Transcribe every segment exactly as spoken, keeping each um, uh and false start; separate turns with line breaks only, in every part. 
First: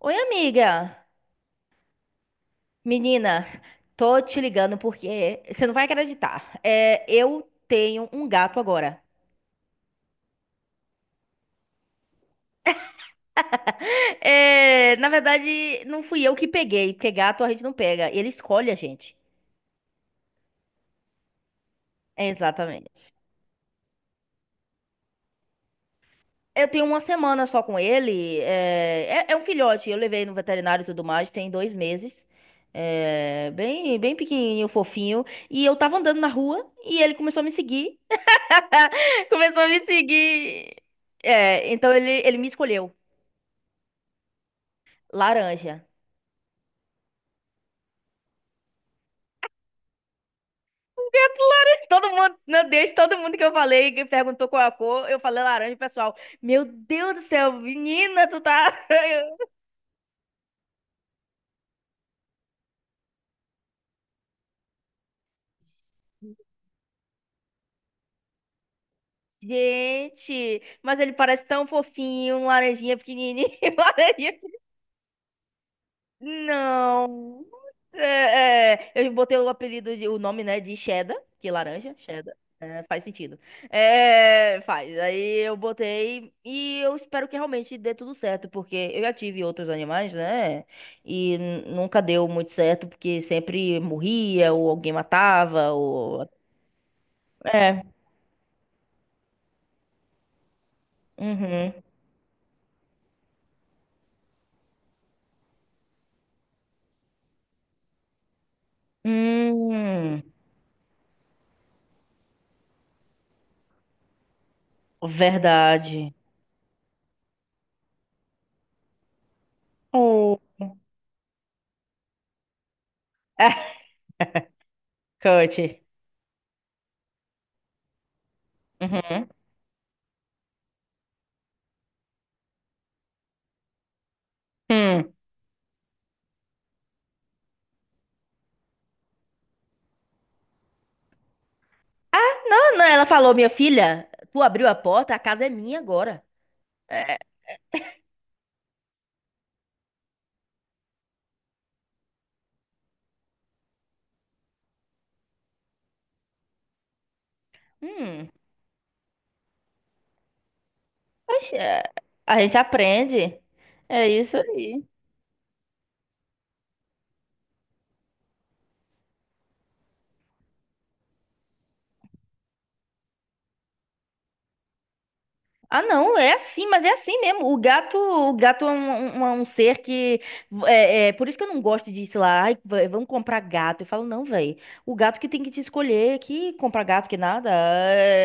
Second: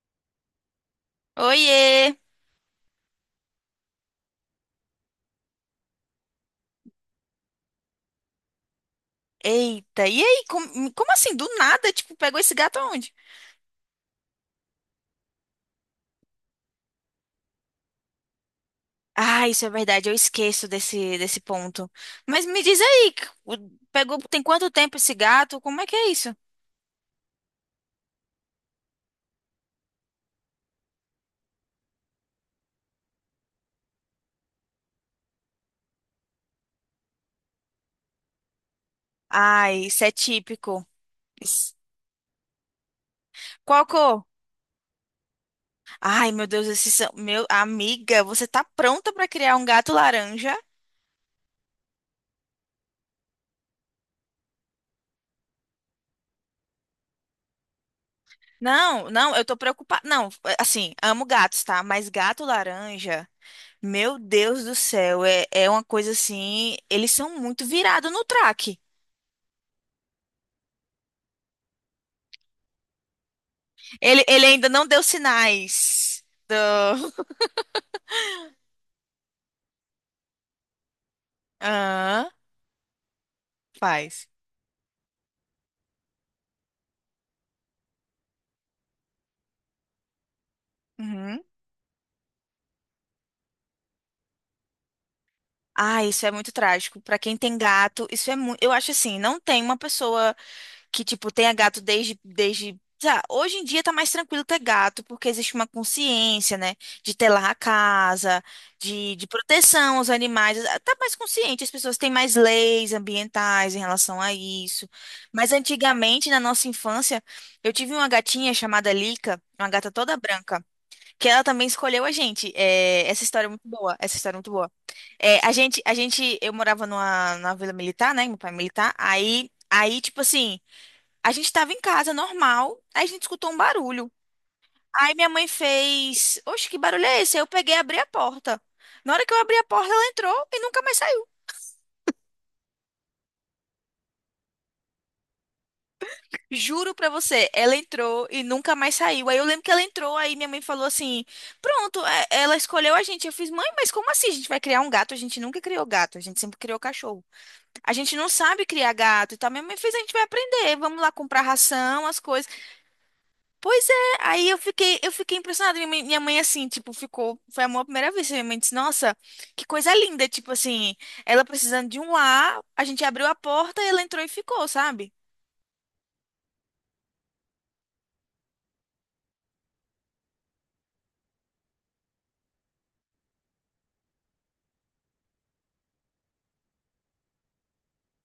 Oi, amiga.
Oiê!
Menina, tô te ligando porque você não vai acreditar. É, eu tenho um gato agora.
Eita, e aí? Como, como assim? Do nada, tipo, pegou esse gato aonde?
É, na verdade, não fui eu que peguei, porque gato a gente não pega, ele escolhe a gente.
Ah, isso é verdade, eu esqueço desse, desse ponto.
É,
Mas me diz
Exatamente.
aí, c- o- pegou, tem quanto tempo esse gato? Como é que é isso?
Eu tenho uma semana só com ele. É, é, é um filhote, eu levei no veterinário e tudo mais, tem dois meses. É, bem, bem pequenininho, fofinho. E eu tava andando na rua e ele começou a me seguir. Começou a me
Ai, isso é
seguir.
típico.
É,
Isso-
então ele, ele me escolheu.
Qual cor?
Laranja.
Ai, meu Deus, esses são, meu, amiga, você tá pronta pra criar um gato laranja?
Gato laranja. Todo mundo, meu Deus, todo mundo que eu falei, que perguntou qual é a cor, eu falei laranja, pessoal. Meu Deus do céu, menina, tu tá.
Não, não, eu tô preocupada. Não, assim, amo gatos, tá? Mas gato laranja. Meu Deus do céu, é, é uma coisa assim. Eles são muito virados no track.
Gente, mas ele parece tão fofinho, um laranjinha pequenininho,
Ele,
laranjinha.
ele ainda não deu sinais do.
Não. É, é, eu botei o apelido, de, o nome, né, de cheddar, que é laranja,
Aham,
cheddar. É, faz sentido.
faz.
É, faz. Aí eu botei e eu espero que realmente dê tudo certo, porque eu já tive outros animais, né? E
Uhum.
n- nunca deu muito certo, porque sempre morria, ou alguém matava,
Ah, isso
ou.
é muito trágico. Pra quem tem
É.
gato, isso é muito. Eu acho assim, não tem uma pessoa. Que, tipo, tenha
Uhum.
gato desde, desde... sei lá, hoje em dia tá mais tranquilo ter gato, porque existe uma consciência, né? De telar a casa, de, de proteção aos
Hum,
animais. Ah, tá mais consciente, as pessoas têm mais leis ambientais em relação a isso. Mas
verdade.
antigamente, na nossa infância, eu tive uma gatinha chamada Lica, uma gata toda
Oh.
branca, que ela também escolheu a gente. É, essa história é muito
É,
boa, essa história é muito boa. É, a gente,
cut.
a gente, eu morava numa, numa vila militar, né? Meu pai é militar.
Uhum.
Aí, aí, tipo assim, a gente tava em casa, normal, aí a gente escutou um barulho.
Hum.
Aí minha mãe fez, oxe, que barulho é esse? Aí eu peguei e abri a porta. Na hora que eu abri a porta, ela entrou e nunca mais saiu.
Não, não, ela falou, minha filha, tu abriu a porta, a casa é minha agora.
Juro pra
É,
você, ela entrou e nunca mais saiu. Aí eu lembro que ela entrou, aí minha mãe falou assim: pronto, é- ela escolheu a gente. Eu fiz, mãe, mas como assim? A gente vai criar um gato? A gente nunca criou gato, a gente sempre criou cachorro. A gente não
hum,
sabe criar gato e tal. Minha mãe fez, a gente vai aprender, vamos lá comprar
oxe, é,
ração, as
a
coisas.
gente aprende.
Pois é,
É isso
aí eu
aí.
fiquei, eu fiquei impressionada. Minha mãe, minha mãe, assim, tipo, ficou. Foi amor à primeira vez. Minha mãe disse, nossa, que coisa linda. Tipo assim, ela precisando de um lar, a gente abriu a porta e ela entrou e ficou, sabe?
Ah, não, é assim, mas é assim mesmo. O gato, o gato é um, um- um ser que. É, é, por isso que eu não gosto de, sei lá, ai, v- vamos comprar gato. Eu falo, não, velho. O gato que tem que te escolher, que comprar gato, que nada.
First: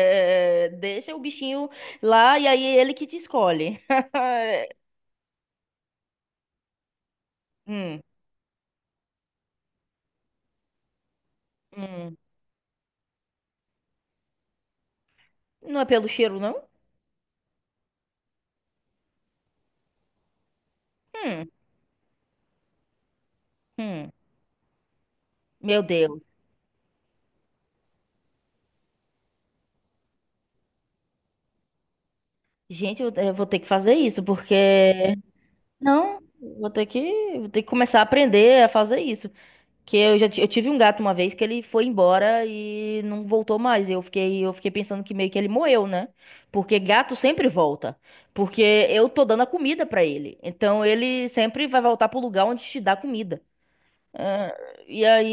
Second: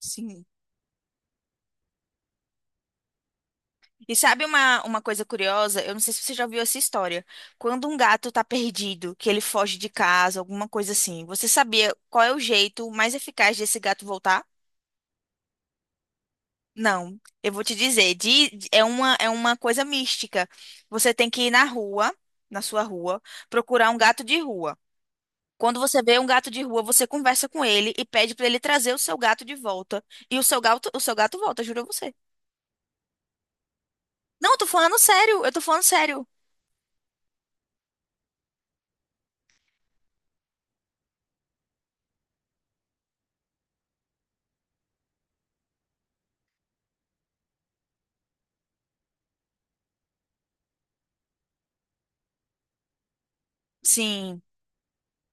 Sim.
deixa o bichinho lá e aí é ele que te escolhe.
E sabe uma, uma coisa curiosa? Eu não sei se você já viu essa história. Quando um
Hum,
gato tá perdido, que ele foge de casa, alguma coisa assim, você sabia
hum.
qual é o jeito mais eficaz desse gato voltar?
Não é pelo cheiro, não?
Não, eu vou te dizer, di- di- é uma, é uma coisa mística. Você tem que
Hum,
ir na rua, na sua rua, procurar um
hum.
gato de rua. Quando
Meu
você vê
Deus.
um gato de rua, você conversa com ele e pede pra ele trazer o seu gato de volta. E o seu gato, o seu gato volta, juro a você.
Gente, eu, eu vou ter que fazer isso,
Não, eu tô falando
porque.
sério, eu tô falando
Não,
sério.
vou ter que, vou ter que começar a aprender a fazer isso. Que eu já ti- eu tive um gato uma vez que ele foi embora e não voltou mais. Eu fiquei, eu fiquei pensando que meio que ele morreu, né? Porque gato sempre volta. Porque eu tô dando a comida pra ele. Então ele sempre vai voltar pro lugar onde te dá comida.
Sim.
E aí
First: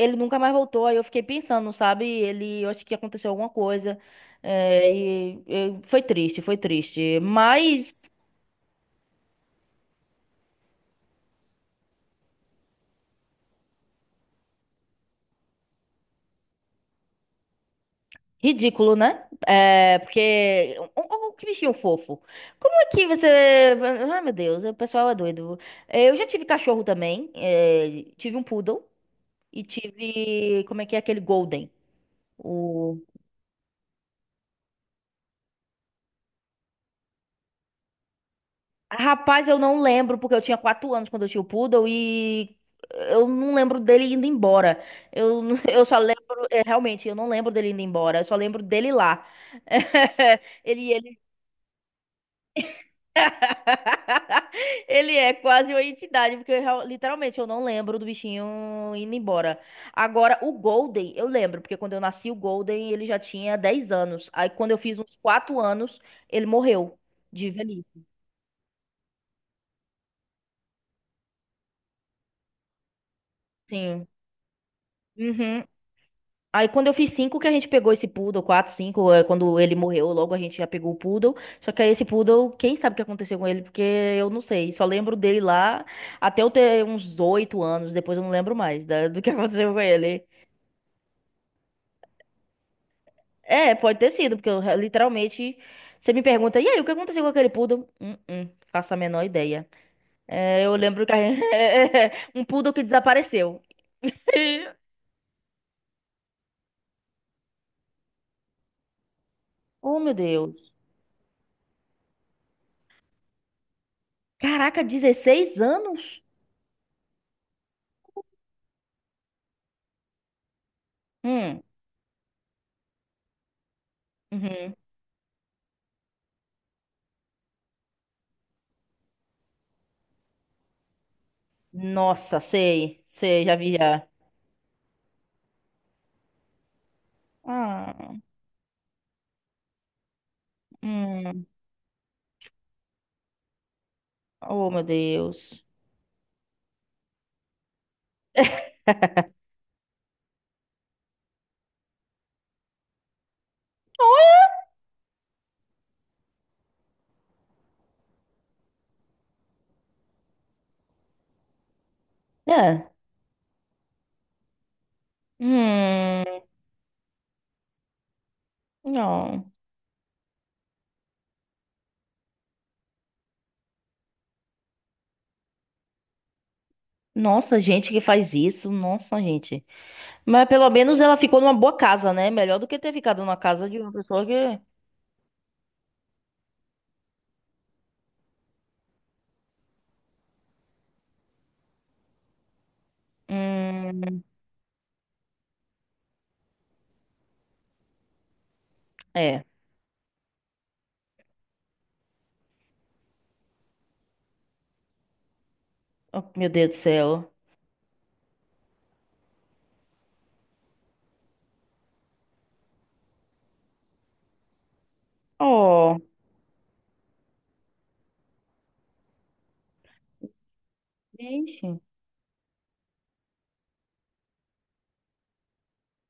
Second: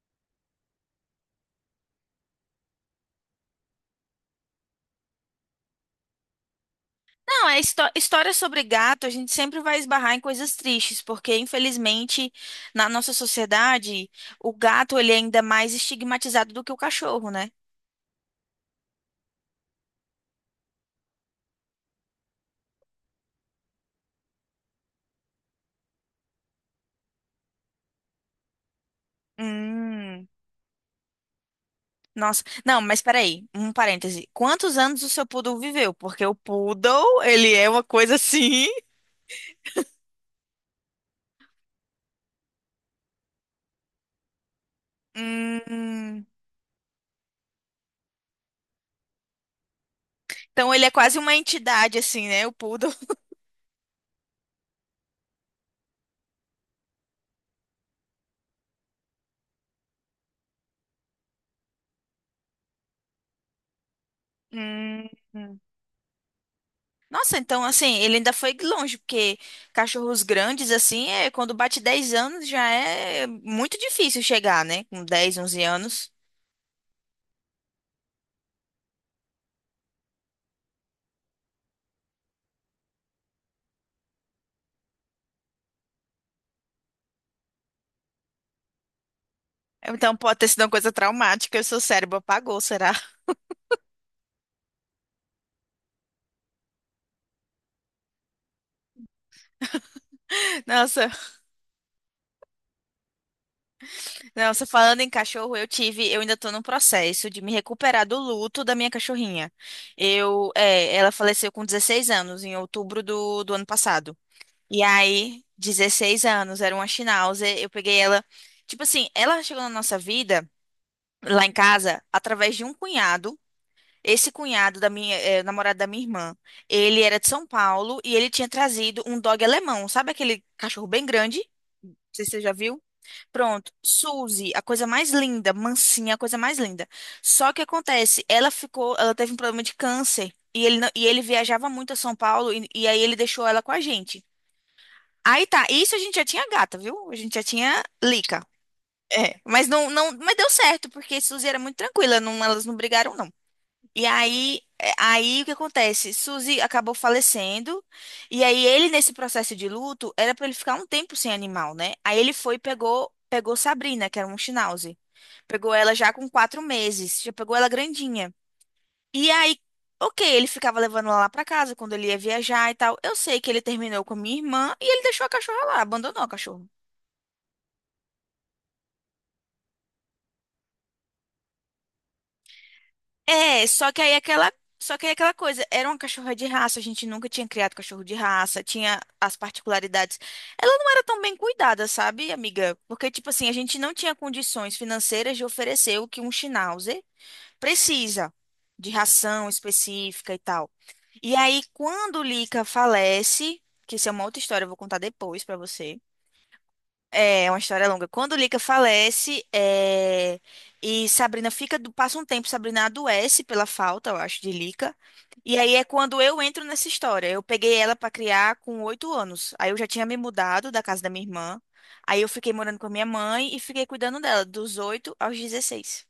ele nunca mais voltou. Aí eu fiquei pensando, sabe? Ele, eu acho que aconteceu alguma coisa. É, e, e foi triste, foi triste.
Não, é histó
Mas
história sobre gato, a gente sempre vai esbarrar em coisas tristes, porque infelizmente na nossa sociedade, o gato ele é ainda mais estigmatizado do que o cachorro, né?
ridículo, né? É, porque. O- o- o Que bichinho fofo. Como é que você. Ai, meu Deus, o pessoal é doido. É, Eu já tive cachorro também. é, tive um poodle e
Hum.
tive. Como é que é aquele golden?
Nossa, não, mas peraí, um parêntese. Quantos anos o seu poodle viveu? Porque o poodle, ele é uma coisa assim.
Rapaz, eu não lembro, porque eu tinha quatro anos quando eu tinha o Poodle e eu não lembro dele indo embora. Eu, eu só
Hum,
lembro, é, realmente, eu não lembro dele indo embora, eu só lembro dele lá.
então ele é
Ele,
quase
ele...
uma entidade, assim, né? O poodle.
ele é quase uma entidade, porque eu real- literalmente eu não lembro do bichinho indo embora. Agora, o Golden, eu lembro, porque quando eu nasci, o Golden, ele já tinha dez anos. Aí, quando eu fiz
Hum.
uns quatro anos, ele morreu
Nossa,
de
então assim,
velhice.
ele ainda foi longe, porque cachorros grandes, assim, é, quando bate dez anos já é muito
Sim.
difícil chegar, né? Com dez, onze
Uhum.
anos.
Aí quando eu fiz cinco que a gente pegou esse poodle, quatro, cinco, é, quando ele morreu, logo a gente já pegou o poodle. Só que aí esse poodle, quem sabe o que aconteceu com ele, porque eu não sei. Só lembro dele lá até eu ter uns oito anos, depois eu não lembro mais da- do que aconteceu com
Então
ele.
pode ter sido uma coisa traumática, o seu cérebro apagou, será?
É, pode ter sido, porque eu re- literalmente, você me pergunta, e aí, o que aconteceu com aquele poodle? Hum, hum, faço a menor ideia. É, eu lembro
Nossa.
que a gente... um poodle que desapareceu.
Não, você falando em cachorro, eu tive, eu ainda tô no processo de me recuperar do luto da minha cachorrinha.
Oh, meu
Eu,
Deus.
é, ela faleceu com dezesseis anos, em outubro do, do ano passado.
Caraca,
E aí,
dezesseis anos?
dezesseis anos, era uma Schnauzer, eu peguei ela, tipo assim, ela chegou na nossa vida, lá em
Hum.
casa, através de um cunhado. Esse
Uhum.
cunhado da minha, é, namorado da minha irmã, ele era de São Paulo e ele tinha trazido um dog alemão, sabe aquele cachorro bem grande? Não sei se
Nossa,
você já viu.
sei, sei, já
Pronto,
vi já.
Suzy, a coisa mais linda, mansinha, a coisa mais linda. Só que
Ah,
acontece, ela ficou, ela teve um problema de câncer e ele, não- e ele
hum,
viajava muito a São Paulo e, e aí ele deixou ela com a gente.
oh meu
Aí
Deus.
tá, isso a gente já tinha gata, viu? A gente já tinha Lica. É, mas não, não, mas deu certo, porque Suzy era muito tranquila, não, elas não brigaram, não. E aí, é, aí o que acontece? Suzy acabou falecendo, e aí ele, nesse processo de luto, era pra ele ficar um tempo sem animal, né? Aí ele foi e
É.
pegou, pegou Sabrina, que era um Schnauzer. Pegou ela já com
Hum,
quatro meses, já pegou ela grandinha. E
não.
aí, ok, ele ficava levando ela lá pra casa quando ele ia viajar e tal. Eu sei que ele terminou com a minha irmã e ele deixou a cachorra lá, abandonou a cachorra.
Nossa, gente que faz isso, nossa, gente. Mas pelo menos ela ficou numa boa casa, né? Melhor do que ter ficado numa
É,
casa de
só
uma
que aí
pessoa que.
aquela, só que aí aquela coisa, era uma cachorra de raça, a gente nunca tinha criado cachorro de raça, tinha as particularidades. Ela não era tão bem cuidada, sabe, amiga? Porque, tipo assim, a gente não tinha
Hum,
condições financeiras de oferecer o que um Schnauzer precisa, de
é.
ração específica e tal. E aí, quando o Lica falece, que isso é uma outra história, eu vou contar depois pra você.
Oh, meu Deus do céu.
É uma história longa. Quando Lika falece, é, e Sabrina fica, do- passa um tempo, Sabrina adoece pela falta, eu acho, de Lika. E aí é
Oh,
quando eu entro nessa história. Eu peguei ela pra criar com oito anos. Aí eu já tinha me mudado da casa da minha irmã.
gente.
Aí eu fiquei morando com a minha mãe e fiquei cuidando dela dos oito aos dezesseis.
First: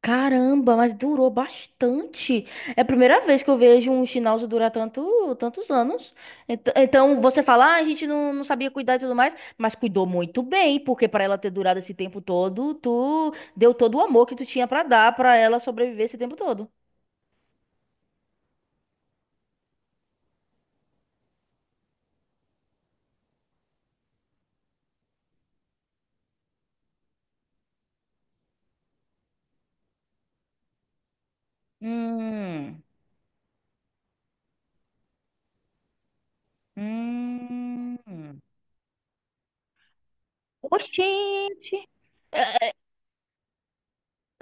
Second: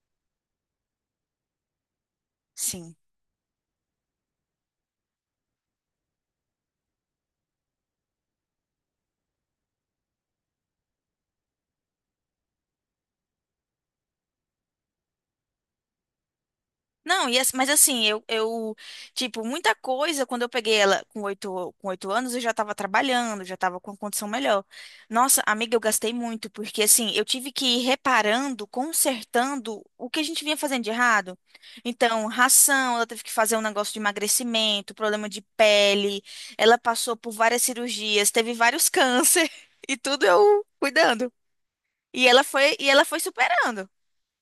Caramba, mas durou bastante. É a
Sim.
primeira vez que eu vejo um Schnauz durar tanto, tantos anos. Ent- Então, você fala, ah, a gente não, não sabia cuidar e tudo mais, mas cuidou muito bem, porque para ela ter durado esse tempo todo, tu deu todo o amor que tu tinha para dar para ela sobreviver esse tempo todo.
Não, e, ass- mas assim, eu, eu, tipo, muita coisa, quando eu peguei ela com oito, com oito anos, eu já tava trabalhando, já tava com uma condição melhor. Nossa, amiga, eu gastei muito, porque assim, eu tive que ir reparando, consertando o que a gente vinha fazendo de errado. Então,
Hum,
ração, ela teve que fazer um negócio de emagrecimento, problema de pele, ela passou por várias
hum.
cirurgias, teve vários câncer, e tudo eu cuidando.
Oxente!
E ela
É,
foi, e ela foi superando.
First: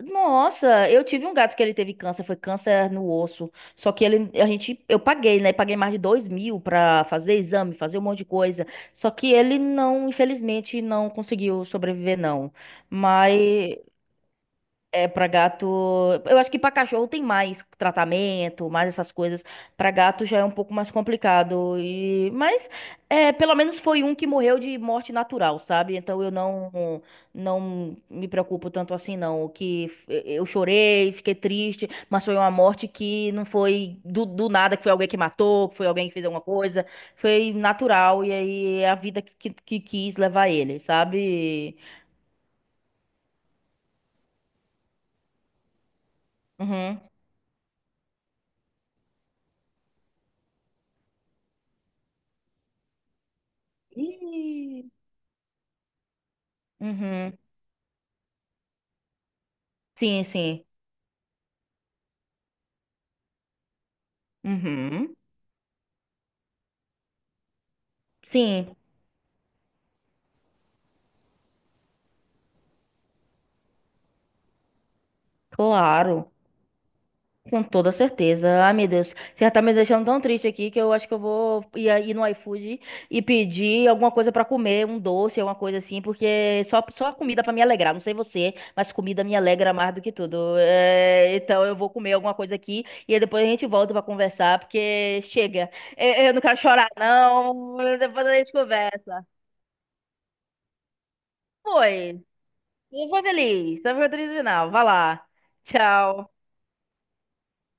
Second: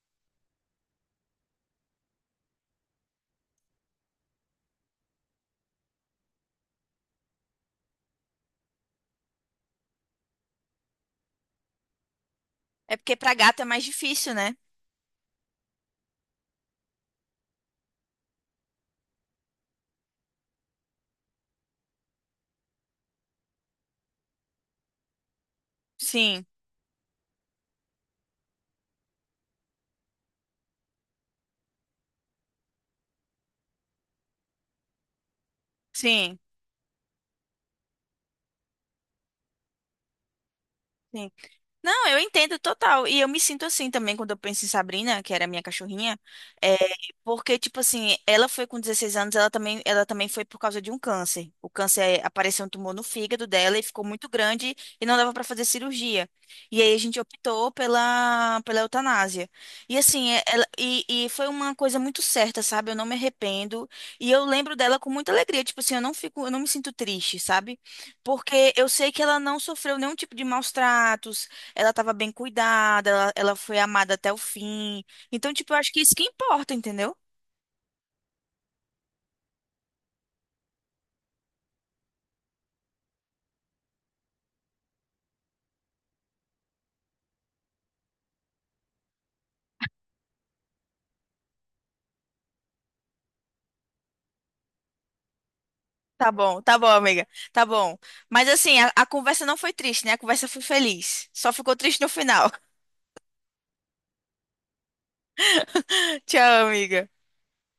Nossa, eu tive um gato que ele teve câncer, foi câncer no osso. Só que ele, a gente, eu paguei, né? Paguei mais de dois mil pra fazer exame, fazer um monte de coisa. Só que ele não, infelizmente, não conseguiu sobreviver, não.
É porque pra gato é
Mas
mais difícil, né?
é, pra gato. Eu acho que pra cachorro tem mais tratamento, mais essas coisas. Pra gato já é um pouco mais complicado. E... Mas, é, pelo menos foi um que morreu de morte natural, sabe? Então eu
Sim,
não, não me preocupo tanto assim, não. O que f- eu chorei, fiquei triste, mas foi uma morte que não foi do, do nada, que foi alguém que matou, que foi alguém que fez
sim.
alguma coisa. Foi natural, e aí é a vida que, que, que quis levar ele,
Sim.
sabe?
Não, eu entendo total. E eu me sinto assim também quando eu penso em Sabrina, que era a minha cachorrinha. É,
Uhum.
porque, tipo assim, ela foi com dezesseis anos, ela também, ela também foi por causa de um câncer. O câncer é, apareceu um tumor no fígado dela e ficou muito grande
Ih.
e não dava pra fazer cirurgia. E aí a gente
Uhum.
optou pela, pela eutanásia. E
Sim,
assim, é-
sim.
ela, e, e foi uma coisa muito certa, sabe? Eu não me arrependo. E eu lembro dela com
Uhum.
muita alegria. Tipo assim, eu não fico, eu não me sinto triste, sabe? Porque
Sim,
eu sei que ela não sofreu nenhum tipo de maus tratos, ela estava bem cuidada, ela, ela foi amada até o fim. Então, tipo, eu acho que isso que
claro.
importa, entendeu?
Com toda certeza. Ai, meu Deus. Você já tá me deixando tão triste aqui que eu acho que eu vou ir, aí no iFood e pedir alguma coisa pra comer, um doce, alguma coisa assim, porque só, só comida pra me alegrar. Não sei você, mas comida me alegra mais do que tudo. É, então eu vou comer alguma coisa aqui e aí depois a gente volta pra conversar, porque chega. Eu,
Tá
eu não quero
bom, tá bom,
chorar,
amiga. Tá
não.
bom.
Depois a
Mas
gente
assim, a, a
conversa.
conversa não foi triste, né? A conversa foi feliz. Só ficou triste no
Foi.
final.
Eu fui feliz. Eu foi o final. Vai lá. Tchau.
Tchau, amiga.